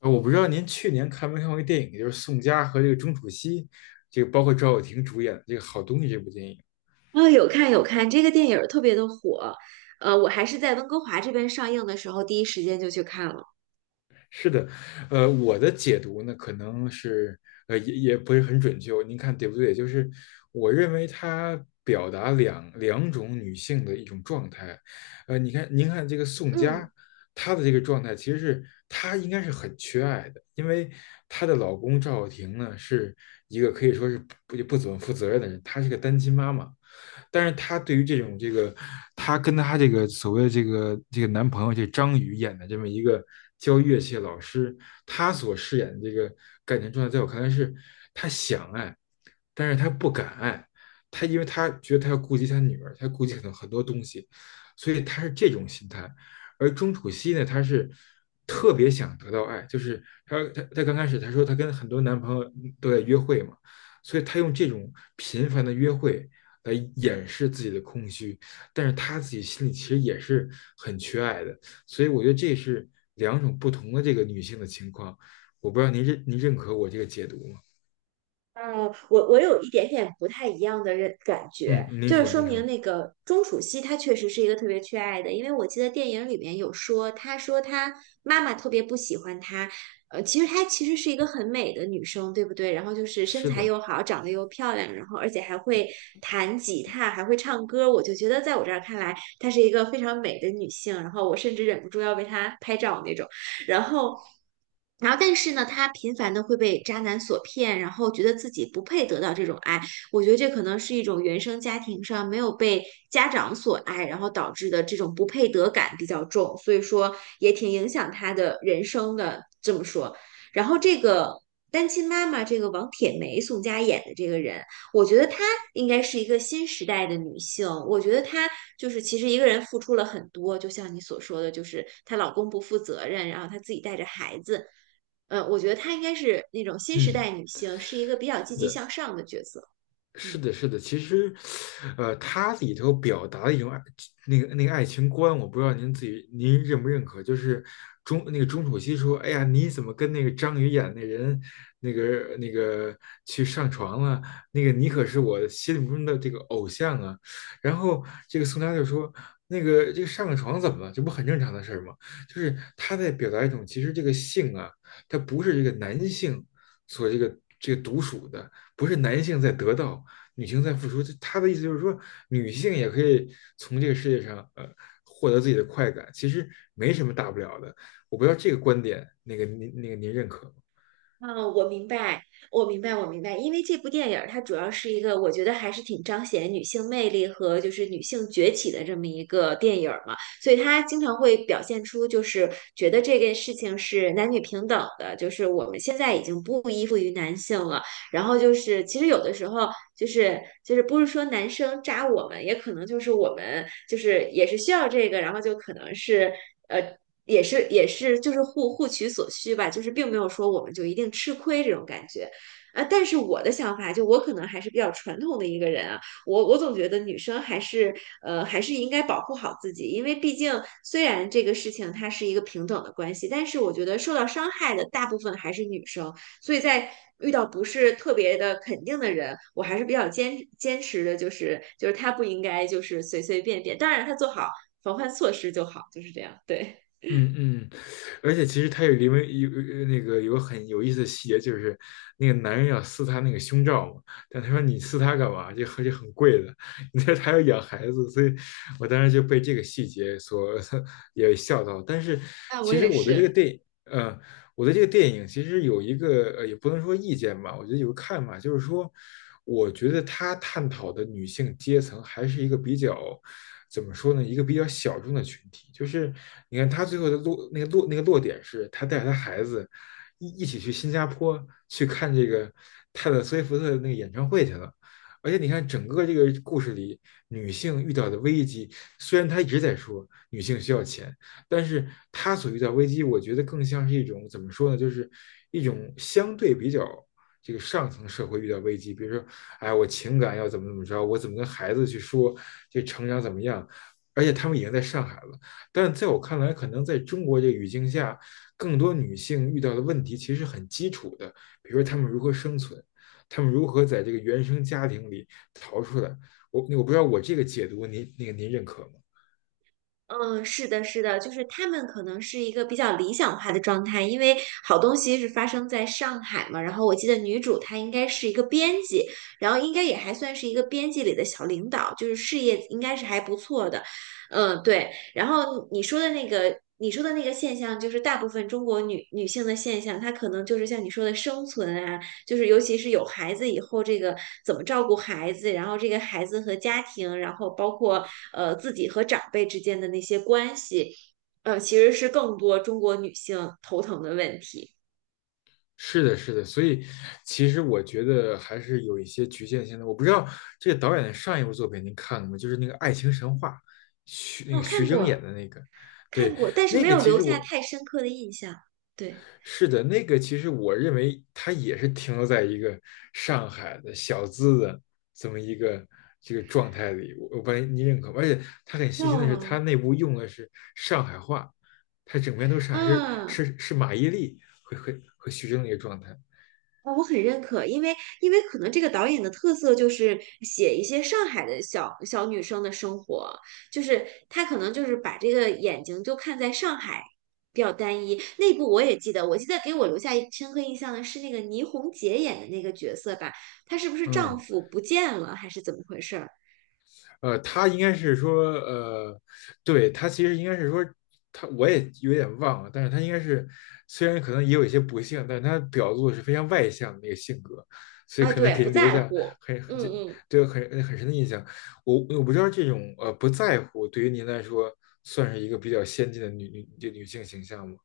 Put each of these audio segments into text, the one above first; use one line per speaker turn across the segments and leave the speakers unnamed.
我不知道您去年看没看过一个电影，就是宋佳和这个钟楚曦，这个包括赵又廷主演的这个《好东西》这部电影。
啊、有看有看，这个电影儿特别的火，我还是在温哥华这边上映的时候，第一时间就去看了。
是的，我的解读呢，可能是呃也也不是很准确，您看对不对？就是我认为它表达两种女性的一种状态。你看，您看这个宋
嗯。
佳，她的这个状态其实是她应该是很缺爱的，因为她的老公赵又廷呢是一个可以说是不怎么负责任的人，她是个单亲妈妈。但是他对于这种这个，他跟他这个所谓的这个男朋友这张宇演的这么一个教乐器的老师，他所饰演的这个感情状态，在我看来是，他想爱，但是他不敢爱，他因为他觉得他要顾及他女儿，他顾及很多很多东西，所以他是这种心态。而钟楚曦呢，她是特别想得到爱，就是她刚开始她说她跟很多男朋友都在约会嘛，所以她用这种频繁的约会来掩饰自己的空虚，但是他自己心里其实也是很缺爱的，所以我觉得这是两种不同的这个女性的情况，我不知道您认可我这个解读吗？
嗯我有一点点不太一样的感觉，
嗯，您
就是
说
说
您说，
明那个钟楚曦她确实是一个特别缺爱的，因为我记得电影里面有说，她说她妈妈特别不喜欢她，其实她其实是一个很美的女生，对不对？然后就是身
是
材
的，
又好，长得又漂亮，然后而且还会弹吉他，还会唱歌，我就觉得在我这儿看来，她是一个非常美的女性，然后我甚至忍不住要为她拍照那种。然后。然后，但是呢，她频繁的会被渣男所骗，然后觉得自己不配得到这种爱。我觉得这可能是一种原生家庭上没有被家长所爱，然后导致的这种不配得感比较重，所以说也挺影响她的人生的。这么说，然后这个单亲妈妈，这个王铁梅、宋佳演的这个人，我觉得她应该是一个新时代的女性。我觉得她就是其实一个人付出了很多，就像你所说的，就是她老公不负责任，然后她自己带着孩子。嗯，我觉得她应该是那种新时
嗯，
代女性，是一个比较
是
积极
的，
向上的角色。
是
嗯。
的，是的，其实，它里头表达的一种爱，那个爱情观，我不知道您自己您认不认可，就是那个钟楚曦说，哎呀，你怎么跟那个张宇演那人，那个去上床了？那个你可是我心目中的这个偶像啊。然后这个宋佳就说，那个这个上个床怎么了？这不很正常的事儿吗？就是他在表达一种，其实这个性啊，它不是这个男性所这个独属的，不是男性在得到。女性在付出，她的意思就是说，女性也可以从这个世界上获得自己的快感，其实没什么大不了的。我不知道这个观点，那个您认可吗？
嗯，我明白，我明白，我明白。因为这部电影儿它主要是一个，我觉得还是挺彰显女性魅力和就是女性崛起的这么一个电影儿嘛，所以它经常会表现出就是觉得这件事情是男女平等的，就是我们现在已经不依附于男性了。然后就是其实有的时候就是不是说男生渣我们，也可能就是我们就是也是需要这个，然后就可能是。呃。也是就是互取所需吧，就是并没有说我们就一定吃亏这种感觉。啊，但是我的想法就我可能还是比较传统的一个人啊，我总觉得女生还是应该保护好自己，因为毕竟虽然这个事情它是一个平等的关系，但是我觉得受到伤害的大部分还是女生，所以在遇到不是特别的肯定的人，我还是比较坚持的，就是他不应该就是随随便便，当然他做好防范措施就好，就是这样，对。
嗯嗯，而且其实他里面有那个有个很有意思的细节，就是那个男人要撕他那个胸罩嘛，但他说你撕它干嘛？这而且很贵的，你这还要养孩子，所以我当时就被这个细节所 也笑到。但是
哎，我
其实
也
我对这
是。
个电影，我对这个电影其实有一个，也不能说意见吧，我觉得有个看法，就是说，我觉得他探讨的女性阶层还是一个比较。怎么说呢？一个比较小众的群体，就是你看他最后的落那个落那个落点是，他带着他孩子一起去新加坡去看这个泰勒·斯威夫特的那个演唱会去了。而且你看，整个这个故事里，女性遇到的危机，虽然她一直在说女性需要钱，但是她所遇到危机，我觉得更像是一种怎么说呢，就是一种相对比较这个上层社会遇到危机，比如说哎，我情感要怎么怎么着，我怎么跟孩子去说，这成长怎么样？而且他们已经在上海了，但在我看来，可能在中国这个语境下，更多女性遇到的问题其实很基础的，比如说她们如何生存，她们如何在这个原生家庭里逃出来。我不知道我这个解读您那个您认可吗？
嗯，是的，是的，就是他们可能是一个比较理想化的状态，因为好东西是发生在上海嘛。然后我记得女主她应该是一个编辑，然后应该也还算是一个编辑里的小领导，就是事业应该是还不错的。嗯，对。然后你说的那个现象，就是大部分中国女性的现象，她可能就是像你说的生存啊。就是尤其是有孩子以后，这个怎么照顾孩子，然后这个孩子和家庭，然后包括自己和长辈之间的那些关系，其实是更多中国女性头疼的问题。
是的，是的，所以其实我觉得还是有一些局限性的。我不知道这个导演的上一部作品您看了吗？就是那个《爱情神话》，徐那
哦，
个徐
看
峥演
过
的那个，
看
对，
过，但是
那
没
个
有
其
留
实
下
我
太深刻的印象。对，
是的，那个其实我认为他也是停留在一个上海的小资的这么一个这个状态里。我不知道您认可吗？而且他很细心的是，他
哦，
那部用的是上海话，他整篇都是还是
嗯。
是是马伊琍和徐峥的一个状态，
啊，我很认可，因为可能这个导演的特色就是写一些上海的小小女生的生活，就是他可能就是把这个眼睛就看在上海比较单一。那部我也记得，我记得给我留下一深刻印象的是那个倪虹洁演的那个角色吧，她是不是丈
嗯。
夫不见了还是怎么回事儿？
他应该是说，对，他其实应该是说，他我也有点忘了，但是他应该是虽然可能也有一些不幸，但是他表露的是非常外向的那个性格，所以
啊，
可能
对，
给
不
人留
在
下
乎，
很
嗯嗯嗯
对很深的印象。我不知道这种不在乎对于您来说算是一个比较先进的女性形象吗？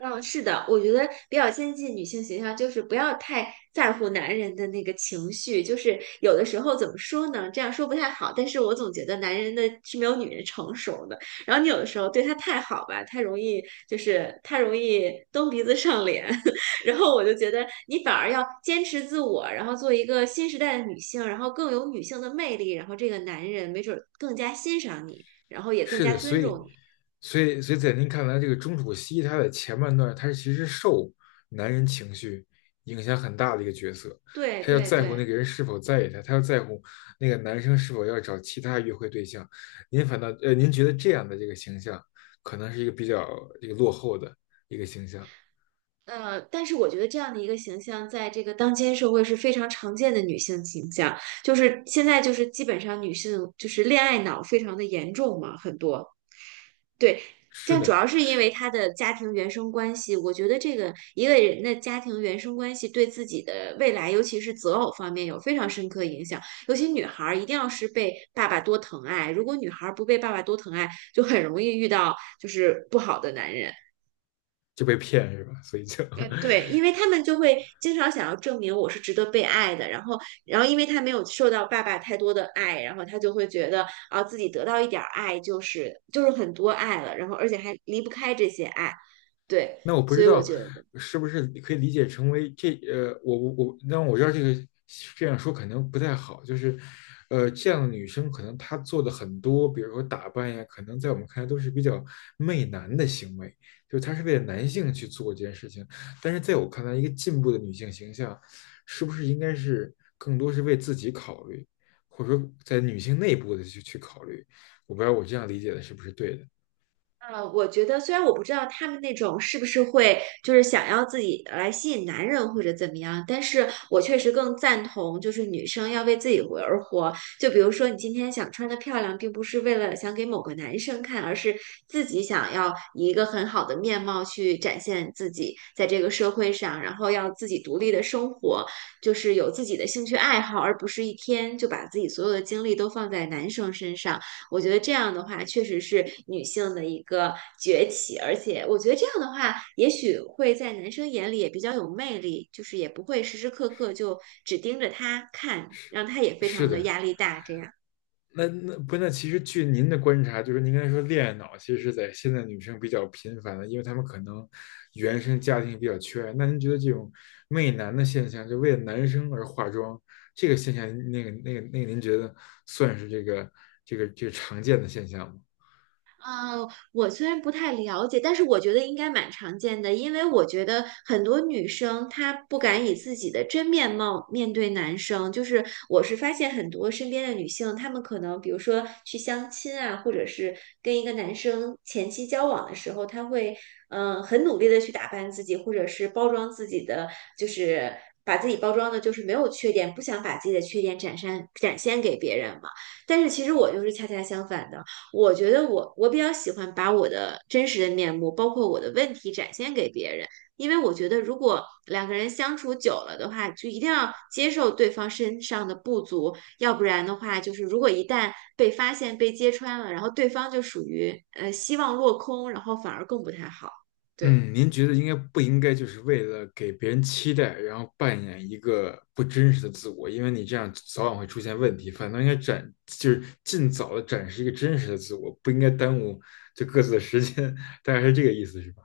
嗯，是的，我觉得比较先进女性形象就是不要太在乎男人的那个情绪，就是有的时候怎么说呢？这样说不太好，但是我总觉得男人的是没有女人成熟的。然后你有的时候对他太好吧，太容易就是他容易蹬鼻子上脸，然后我就觉得你反而要坚持自我，然后做一个新时代的女性，然后更有女性的魅力，然后这个男人没准儿更加欣赏你，然后也更
是
加
的，所
尊
以，
重你。
所以，所以在您看来，这个钟楚曦她在前半段，她是其实受男人情绪影响很大的一个角色，
对
她要
对
在乎那
对。
个人是否在意她，她要在乎那个男生是否要找其他约会对象。您反倒，您觉得这样的这个形象，可能是一个比较这个落后的一个形象。
但是我觉得这样的一个形象，在这个当今社会是非常常见的女性形象，就是现在就是基本上女性就是恋爱脑非常的严重嘛，很多对，
是
但主
的，
要是因为她的家庭原生关系，我觉得这个一个人的家庭原生关系对自己的未来，尤其是择偶方面有非常深刻影响，尤其女孩儿一定要是被爸爸多疼爱，如果女孩儿不被爸爸多疼爱，就很容易遇到就是不好的男人。
就被骗是吧？所以就
对，因为他们就会经常想要证明我是值得被爱的，然后，然后因为他没有受到爸爸太多的爱，然后他就会觉得啊，自己得到一点儿爱就是就是很多爱了，然后而且还离不开这些爱，对，
那我不
所
知
以我
道
觉得
是不是可以理解成为这，我，那我知道这个这样说可能不太好，就是，这样的女生可能她做的很多，比如说打扮呀，可能在我们看来都是比较媚男的行为，就是她是为了男性去做这件事情。但是在我看来，一个进步的女性形象，是不是应该是更多是为自己考虑，或者说在女性内部的去考虑？我不知道我这样理解的是不是对的？
虽然我不知道他们那种是不是会就是想要自己来吸引男人或者怎么样，但是我确实更赞同就是女生要为自己活而活。就比如说你今天想穿的漂亮，并不是为了想给某个男生看，而是自己想要以一个很好的面貌去展现自己在这个社会上，然后要自己独立的生活，就是有自己的兴趣爱好，而不是一天就把自己所有的精力都放在男生身上。我觉得这样的话，确实是女性的一个崛起，而且我觉得这样的话，也许会在男生眼里也比较有魅力，就是也不会时时刻刻就只盯着他看，让他也非
是
常的
的，
压力大这样。
那那不那其实据您的观察，就是您刚才说恋爱脑，其实是在现在女生比较频繁的，因为她们可能原生家庭比较缺爱。那您觉得这种媚男的现象，就为了男生而化妆这个现象，那个，您觉得算是这个这个常见的现象吗？
我虽然不太了解，但是我觉得应该蛮常见的，因为我觉得很多女生她不敢以自己的真面貌面对男生，就是我是发现很多身边的女性，她们可能比如说去相亲啊，或者是跟一个男生前期交往的时候，她会很努力的去打扮自己，或者是包装自己的，就是把自己包装的就是没有缺点，不想把自己的缺点展现展现给别人嘛。但是其实我就是恰恰相反的。我觉得我比较喜欢把我的真实的面目，包括我的问题展现给别人，因为我觉得如果两个人相处久了的话，就一定要接受对方身上的不足，要不然的话，就是如果一旦被发现、被揭穿了，然后对方就属于希望落空，然后反而更不太好。对，
嗯，您觉得应该不应该就是为了给别人期待，然后扮演一个不真实的自我？因为你这样早晚会出现问题，反倒应该展，就是尽早的展示一个真实的自我，不应该耽误就各自的时间，大概是这个意思，是吧？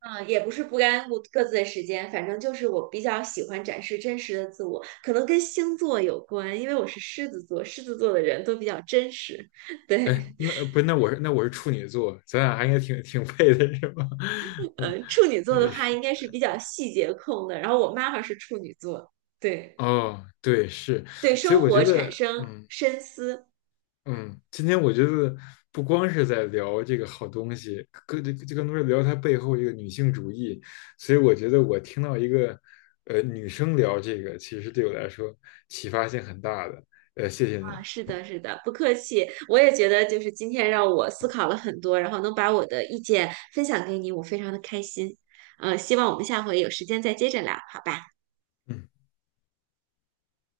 嗯，也不是不干顾各自的时间，反正就是我比较喜欢展示真实的自我，可能跟星座有关，因为我是狮子座，狮子座的人都比较真实。
哎，
对。
不是，那我是处女座，咱俩还应该挺配的，是吧？嗯，
处女座的话
是，
应该是比较细节控的，然后我妈妈是处女座，对
哦，对，是，
对，
所以
生
我
活
觉
产
得，
生
嗯，
深思
嗯，今天我觉得不光是在聊这个好东西，更这这更多是聊它背后这个女性主义。所以我觉得我听到一个女生聊这个，其实对我来说启发性很大的。谢谢您。
啊，是的，是的，不客气，我也觉得就是今天让我思考了很多，然后能把我的意见分享给你，我非常的开心，希望我们下回有时间再接着聊，好吧？
嗯。